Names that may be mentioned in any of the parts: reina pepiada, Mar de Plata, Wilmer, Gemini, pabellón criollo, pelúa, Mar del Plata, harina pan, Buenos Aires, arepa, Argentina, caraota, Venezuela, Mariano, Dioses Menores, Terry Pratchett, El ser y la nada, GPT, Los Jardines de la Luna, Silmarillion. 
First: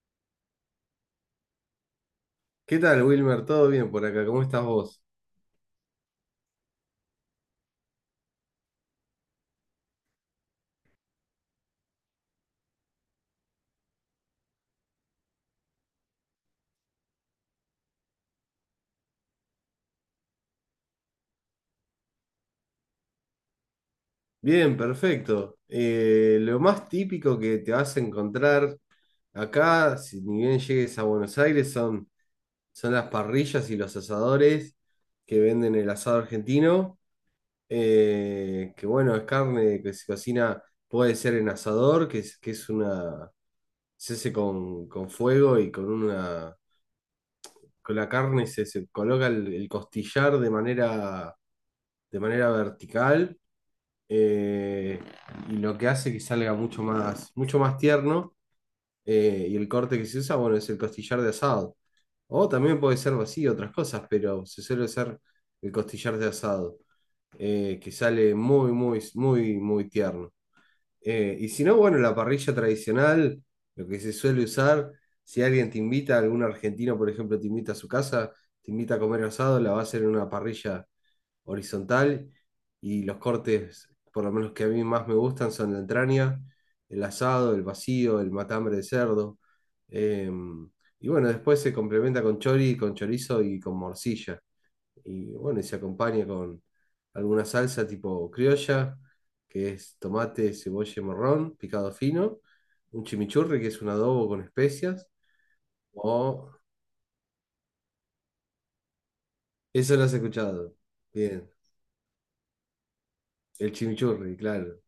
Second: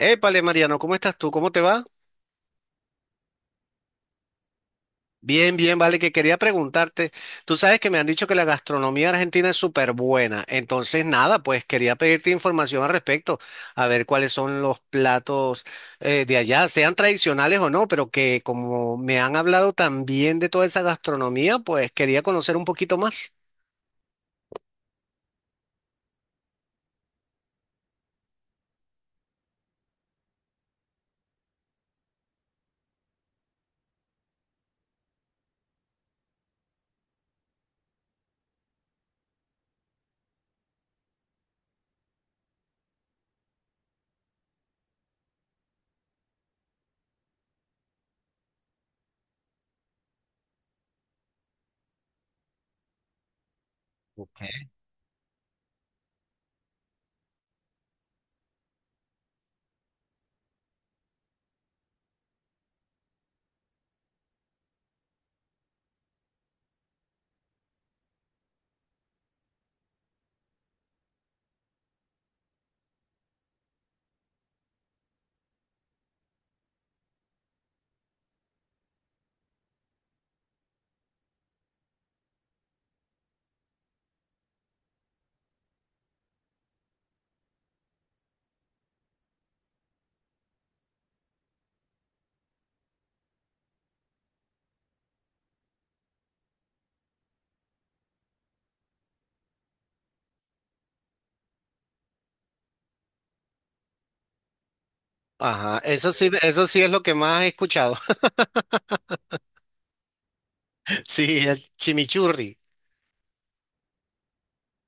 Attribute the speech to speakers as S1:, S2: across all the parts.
S1: Épale, Mariano, ¿cómo estás tú? ¿Cómo te va?
S2: ¿Qué tal, Wilmer? ¿Todo bien por acá? ¿Cómo estás vos?
S1: Bien, bien, vale, que quería preguntarte. Tú sabes que me han dicho que la gastronomía argentina es súper buena. Entonces, nada, pues quería pedirte información al respecto, a ver cuáles son los platos de allá, sean tradicionales o no, pero que como me han hablado también de toda esa gastronomía, pues quería conocer un poquito más.
S2: Bien, perfecto. Lo más típico que te vas a encontrar acá, si ni bien llegues a Buenos Aires, son las parrillas y los asadores que venden el asado argentino. Que bueno, es carne que se cocina, puede ser en asador, que es una, se hace con fuego y con una, con la carne se coloca el costillar de manera vertical. eh, y lo que hace que salga mucho más tierno. Y el corte que se usa, bueno, es el costillar de asado. O también puede ser vacío, otras cosas, pero se suele usar el costillar de asado, que sale muy tierno. Y si no, bueno, la parrilla tradicional, lo que se suele usar, si alguien te invita, algún argentino, por ejemplo, te invita a su casa, te invita a comer asado, la va a hacer en una parrilla horizontal, y los cortes, por lo menos que a mí más me gustan, son la entraña, el asado, el vacío, el matambre de cerdo. eh, y bueno, después se complementa con chorizo y con morcilla. Y bueno, y se acompaña con alguna salsa tipo criolla, que es tomate, cebolla y morrón, picado fino, un chimichurri, que es un adobo con especias.
S1: Ajá,
S2: Oh.
S1: eso sí es lo que más he escuchado.
S2: Eso lo has escuchado.
S1: Sí,
S2: Bien.
S1: el chimichurri.
S2: El chimichurri, claro.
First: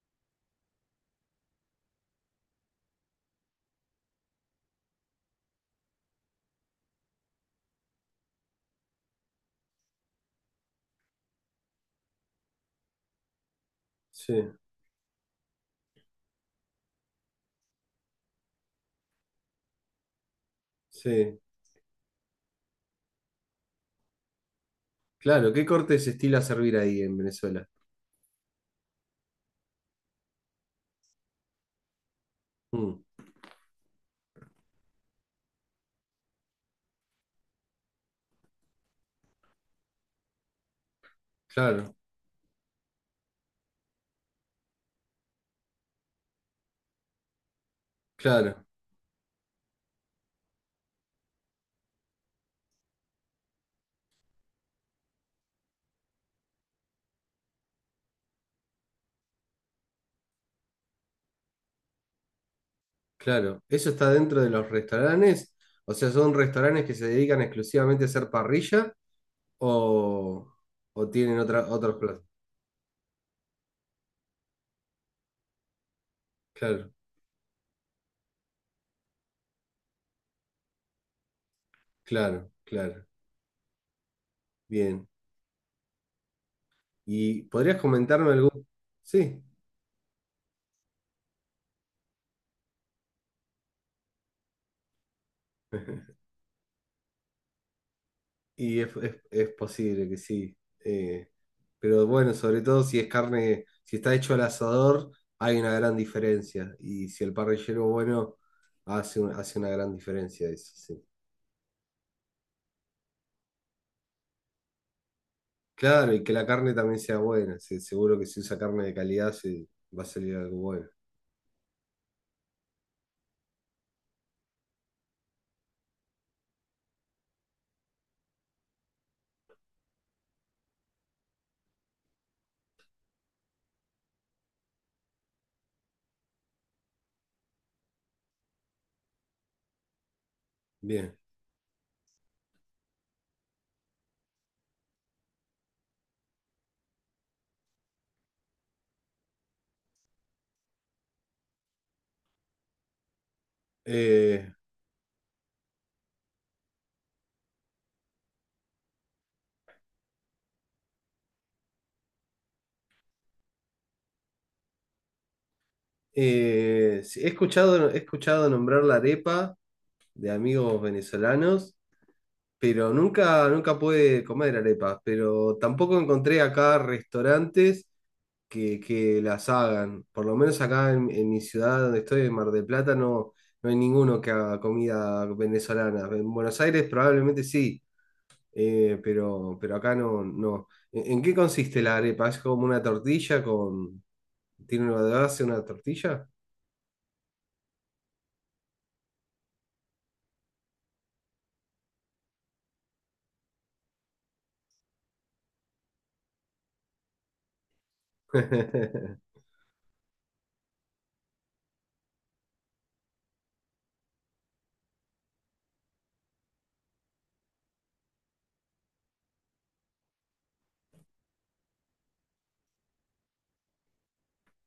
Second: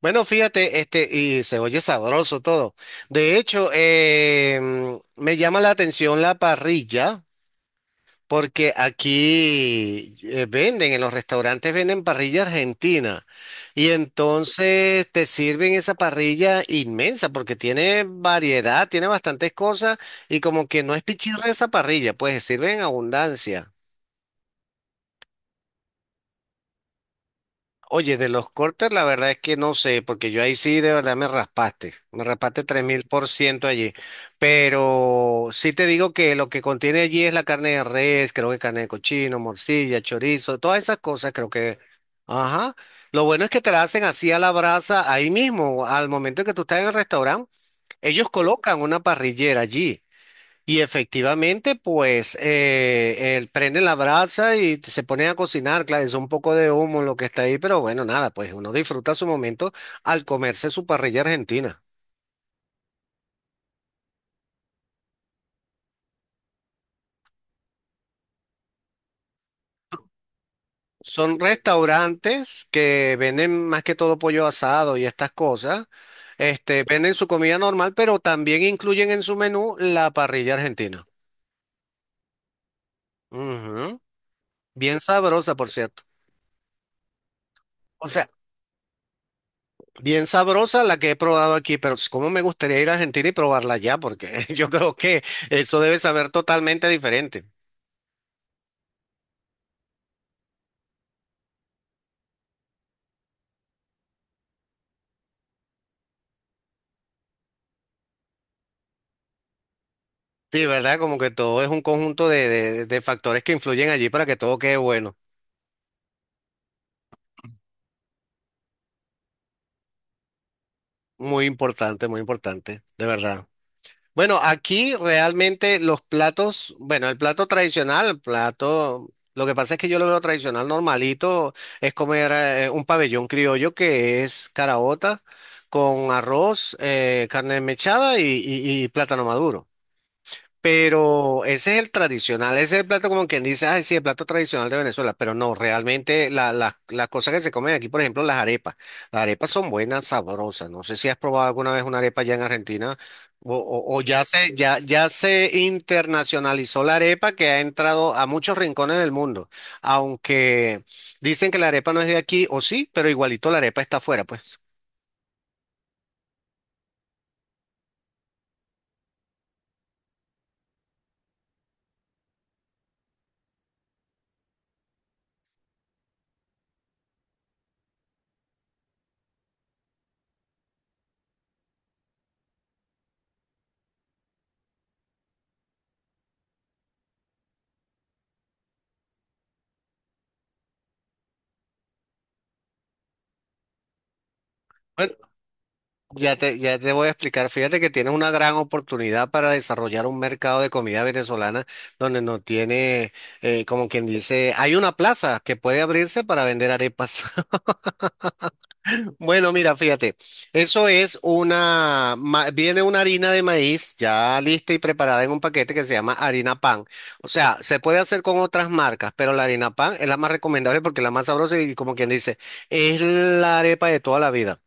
S1: Bueno, fíjate, este, y se oye sabroso todo. De hecho, me llama la atención la parrilla, porque aquí venden, en los restaurantes venden parrilla argentina. Y
S2: Sí,
S1: entonces te sirven esa parrilla inmensa, porque tiene variedad, tiene bastantes cosas, y como que no es
S2: sí.
S1: pichirra esa parrilla, pues sirve en abundancia.
S2: Claro, ¿qué corte se estila a servir ahí en Venezuela?
S1: Oye, de los cortes, la verdad es que no sé, porque yo ahí sí de verdad me raspaste tres
S2: Mm,
S1: mil por ciento allí. Pero sí te digo que lo que contiene allí es la carne de res, creo que carne de cochino, morcilla, chorizo, todas esas cosas, creo que.
S2: claro,
S1: Ajá. Lo bueno es que te la hacen así a la brasa ahí mismo, al momento que tú estás en el restaurante, ellos
S2: claro,
S1: colocan una parrillera allí. Y efectivamente, pues él prende la brasa y se pone a cocinar. Claro, es un poco de humo lo que está ahí, pero bueno, nada, pues uno disfruta su momento al comerse su parrilla argentina.
S2: claro. ¿Eso está dentro de los restaurantes? O sea, ¿son restaurantes que se dedican exclusivamente a hacer parrilla o, o
S1: Son
S2: tienen otros platos?
S1: restaurantes que venden más que todo pollo asado y estas cosas. Este,
S2: Claro,
S1: venden su comida normal, pero también incluyen en su menú la parrilla argentina.
S2: claro, claro.
S1: Ujú. Bien
S2: Bien.
S1: sabrosa, por cierto.
S2: ¿Y podrías
S1: O sea,
S2: comentarme algún? Sí.
S1: bien sabrosa la que he probado aquí, pero cómo me gustaría ir a Argentina y probarla allá, porque yo creo que eso debe saber totalmente diferente.
S2: Y es posible que sí. eh, pero bueno, sobre todo si es carne, si está hecho al asador, hay una gran diferencia. Y si el parrillero bueno hace, hace una gran diferencia
S1: Sí,
S2: eso,
S1: ¿verdad?
S2: sí.
S1: Como que todo es un conjunto de, de factores que influyen allí para que todo quede bueno.
S2: Claro, y que la carne también sea buena. Sí, seguro que si usa carne de calidad se va a salir algo bueno.
S1: Muy importante, de verdad. Bueno, aquí realmente los platos, bueno, el plato tradicional, el plato, lo que pasa es que yo lo veo tradicional normalito, es comer un pabellón criollo que es caraota con arroz, carne mechada y plátano maduro.
S2: Bien.
S1: Pero ese es el tradicional, ese es el plato como quien dice, ay, sí, el plato tradicional de Venezuela, pero no, realmente las cosas que se comen aquí, por ejemplo, las arepas son buenas, sabrosas, no sé si has probado alguna vez una arepa allá en Argentina o ya
S2: Eh,
S1: se, ya se internacionalizó la arepa que ha entrado a muchos rincones del mundo, aunque dicen que la arepa no es de aquí, o sí, pero igualito la arepa está afuera, pues.
S2: sí, he escuchado nombrar la arepa de amigos venezolanos. Pero nunca pude comer arepas, pero tampoco encontré acá restaurantes que las hagan. Por lo menos acá en mi ciudad donde estoy, en Mar del Plata, no, no hay ninguno que haga comida venezolana. En Buenos Aires probablemente sí, pero acá no, no. En qué consiste la arepa? ¿Es como una tortilla con... ¿Tiene una
S1: Bueno,
S2: base una tortilla?
S1: ya te, ya te voy a explicar. Fíjate que tienes una gran oportunidad para desarrollar un mercado de comida venezolana donde no tiene, como quien dice, hay una plaza que puede abrirse para vender arepas. Bueno, mira, fíjate, eso es una, viene una harina de maíz ya lista y preparada en un paquete que se llama harina pan. O sea, se puede hacer con otras marcas, pero la harina pan es la más recomendable porque es la más sabrosa y como quien dice, es la arepa de toda la vida.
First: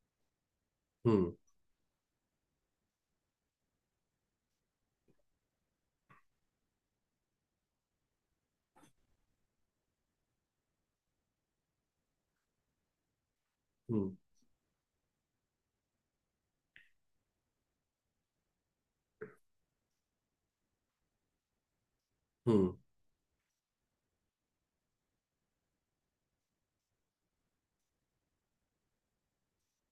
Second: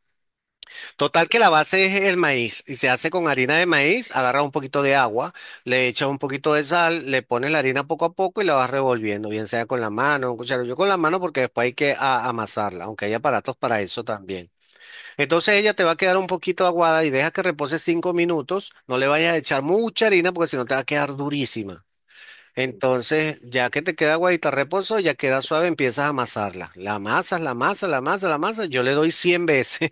S1: Total
S2: Mm,
S1: que la base es el maíz y se hace con harina de maíz, agarras un poquito de agua, le echas un poquito de sal, le pones la harina poco a poco y la vas revolviendo, bien sea con la mano, un cucharo. Yo con la mano porque después hay que amasarla, aunque hay aparatos para eso
S2: mm,
S1: también. Entonces ella te va a quedar un poquito aguada y deja que repose 5 minutos, no le vayas a echar mucha harina porque si no te va a quedar durísima.
S2: mm,
S1: Entonces, ya que te queda aguadita reposo, ya queda suave, empiezas a amasarla. La amasas, la amasas, la amasas, la amasas. Yo le doy 100 veces.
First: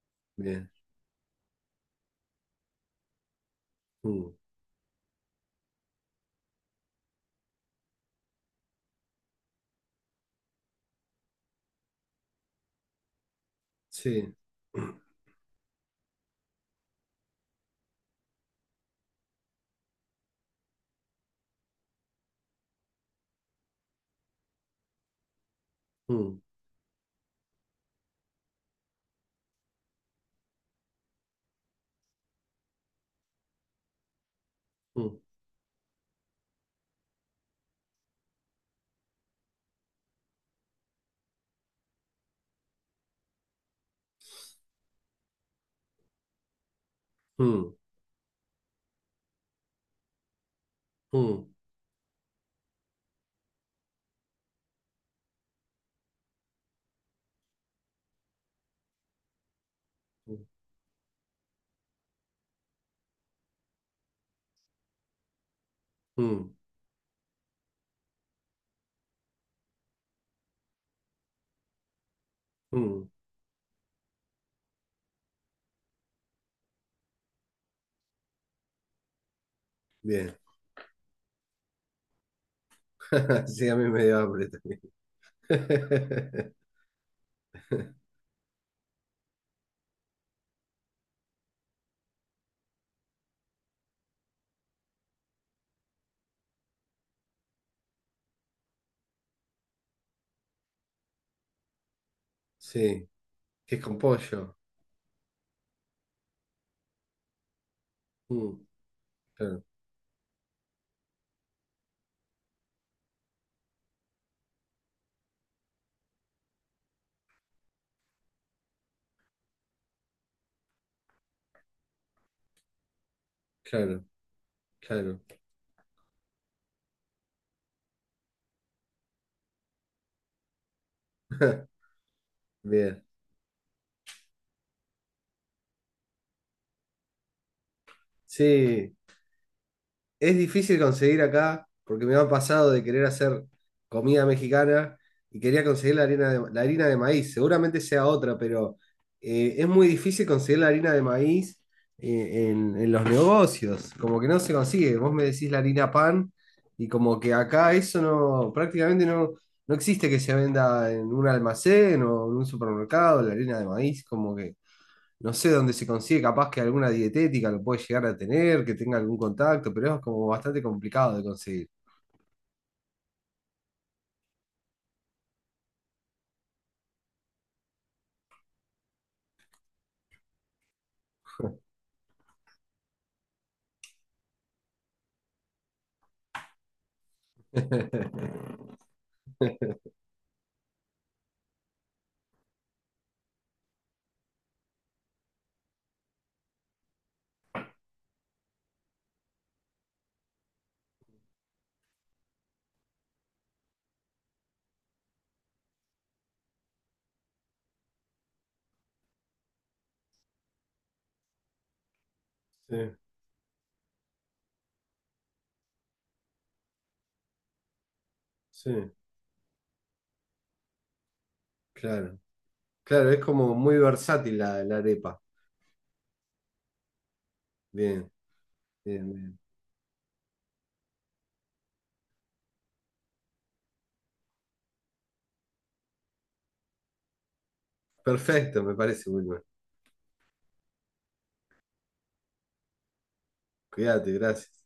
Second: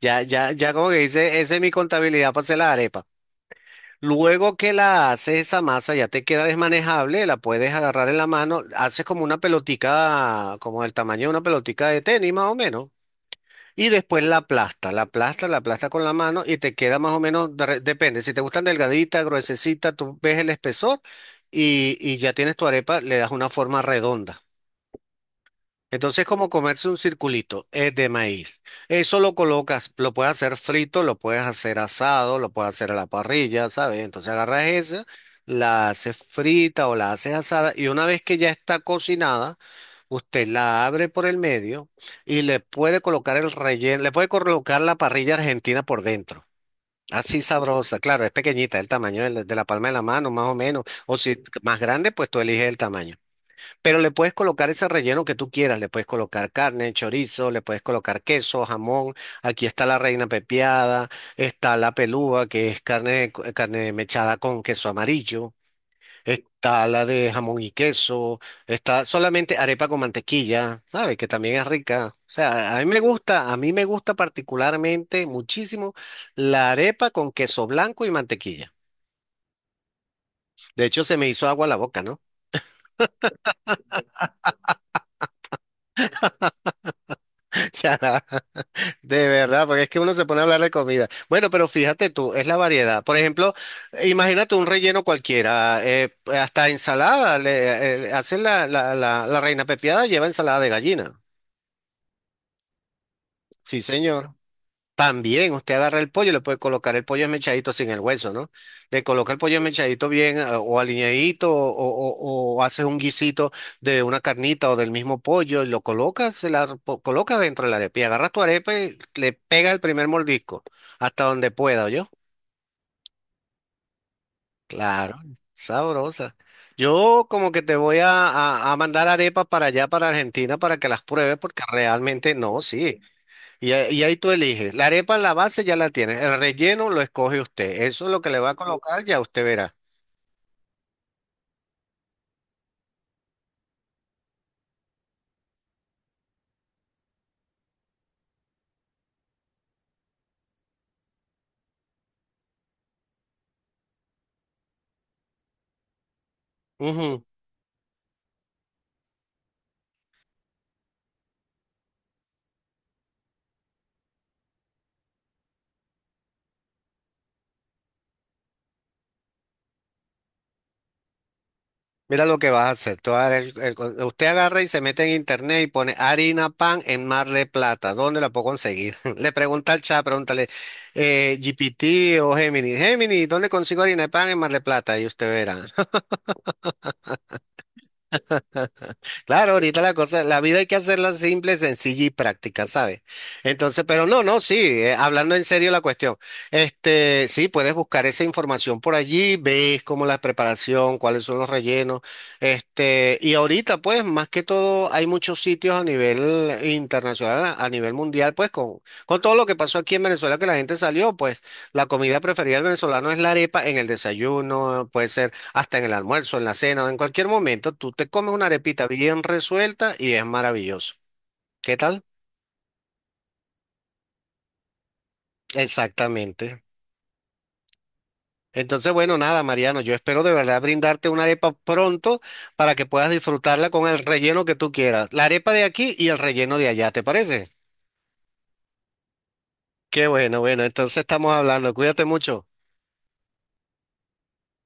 S1: Ya, ya,
S2: bien.
S1: ya como que dice, esa es mi contabilidad para hacer la arepa.
S2: mm,
S1: Luego que la haces esa masa, ya te queda desmanejable, la puedes agarrar en la mano, haces como una pelotica, como del tamaño de una pelotica de tenis más o menos, y después
S2: sí.
S1: la aplasta, la aplasta, la aplasta con la mano y te queda más o menos, de depende, si te gustan delgadita, gruesecita, tú ves el espesor y ya tienes tu arepa, le das una forma redonda. Entonces,
S2: Mm,
S1: como comerse un circulito, es de maíz. Eso lo colocas, lo puedes hacer frito, lo puedes hacer asado, lo puedes hacer a la parrilla, ¿sabes? Entonces agarras esa,
S2: mm,
S1: la haces frita o la haces asada y una vez que ya está cocinada, usted la abre por el medio y le puede colocar el relleno, le puede colocar la parrilla argentina por dentro. Así
S2: mm.
S1: sabrosa, claro, es pequeñita, el tamaño de la palma de la mano, más o menos. O si
S2: Mm,
S1: más grande, pues tú eliges el tamaño. Pero le puedes colocar ese relleno que tú quieras, le puedes colocar carne, chorizo, le puedes colocar queso, jamón, aquí está la reina pepiada, está la pelúa, que es carne, carne mechada con queso amarillo,
S2: mm,
S1: está la de jamón y queso, está solamente arepa con mantequilla, ¿sabes? Que también es rica. O sea, a mí me
S2: mm.
S1: gusta, a mí me gusta particularmente muchísimo la arepa con queso blanco y mantequilla.
S2: Bien.
S1: De hecho, se me hizo agua la boca, ¿no?
S2: Sí, a mí me dio hambre también.
S1: Ya. De verdad, porque es que uno se pone a hablar de comida. Bueno, pero fíjate tú, es la variedad. Por ejemplo, imagínate un relleno cualquiera, hasta ensalada, le, hacen la reina pepiada lleva ensalada de gallina.
S2: Sí, que
S1: Sí,
S2: es con
S1: señor.
S2: pollo.
S1: También usted agarra el pollo, y le puede colocar el pollo esmechadito sin el hueso, ¿no?
S2: Mm,
S1: Le coloca el pollo
S2: claro,
S1: esmechadito bien o aliñadito o haces un guisito de una carnita o del mismo pollo y lo colocas, colocas dentro de la arepa y agarras tu arepa y le pegas el primer mordisco hasta donde pueda, yo
S2: claro,
S1: Claro,
S2: claro.
S1: sabrosa. Yo como que te voy a, a mandar arepas para allá, para Argentina, para que las pruebes porque realmente no, sí.
S2: Bien.
S1: Y ahí tú eliges. La arepa, la base ya la tienes. El relleno lo escoge usted. Eso es lo que le va a
S2: Sí.
S1: colocar, ya usted verá.
S2: Es difícil conseguir acá, porque me ha pasado de querer hacer comida mexicana y quería conseguir la harina la harina de maíz. Seguramente sea otra, pero es muy difícil conseguir la harina de maíz en los negocios. Como que no se consigue. Vos me decís la harina pan y como
S1: Ujú.
S2: que acá eso no, prácticamente no, no existe que se venda en un almacén o en un supermercado, la harina de maíz, como que no sé dónde se consigue, capaz que alguna dietética lo puede llegar a tener, que tenga algún contacto, pero es como bastante complicado de conseguir.
S1: Mira lo que vas a hacer. Tú agarra usted agarra y se mete en internet y pone harina pan en Mar de Plata. ¿Dónde la puedo conseguir? Le pregunta al chat, pregúntale GPT o Gemini. Gemini, ¿dónde consigo harina de pan en Mar de Plata? Y usted verá. Claro, ahorita la cosa, la vida hay que hacerla simple, sencilla y práctica, ¿sabes? Entonces, pero no, no, sí, hablando en serio la cuestión, este, sí, puedes buscar esa información por allí, ves cómo la preparación, cuáles son los rellenos, este, y ahorita, pues, más que todo, hay muchos sitios a nivel internacional, a nivel mundial, pues, con todo lo que pasó aquí en Venezuela, que la gente salió, pues, la comida preferida del
S2: Sí,
S1: venezolano es la arepa en el desayuno, puede ser hasta en el almuerzo, en la cena, o en cualquier momento, tú te comes una
S2: sí,
S1: arepita bien resuelta y es maravilloso. ¿Qué tal?
S2: claro. Claro, es como muy versátil la arepa.
S1: Exactamente.
S2: Bien,
S1: Entonces, bueno,
S2: Bien.
S1: nada, Mariano, yo espero de verdad brindarte una arepa pronto para que puedas disfrutarla con el relleno que tú quieras. La arepa de aquí y el relleno de allá, ¿te parece?
S2: Perfecto, me parece, Wilmer.
S1: Qué bueno, bueno, entonces estamos hablando. Cuídate mucho.
S2: Cuídate, gracias.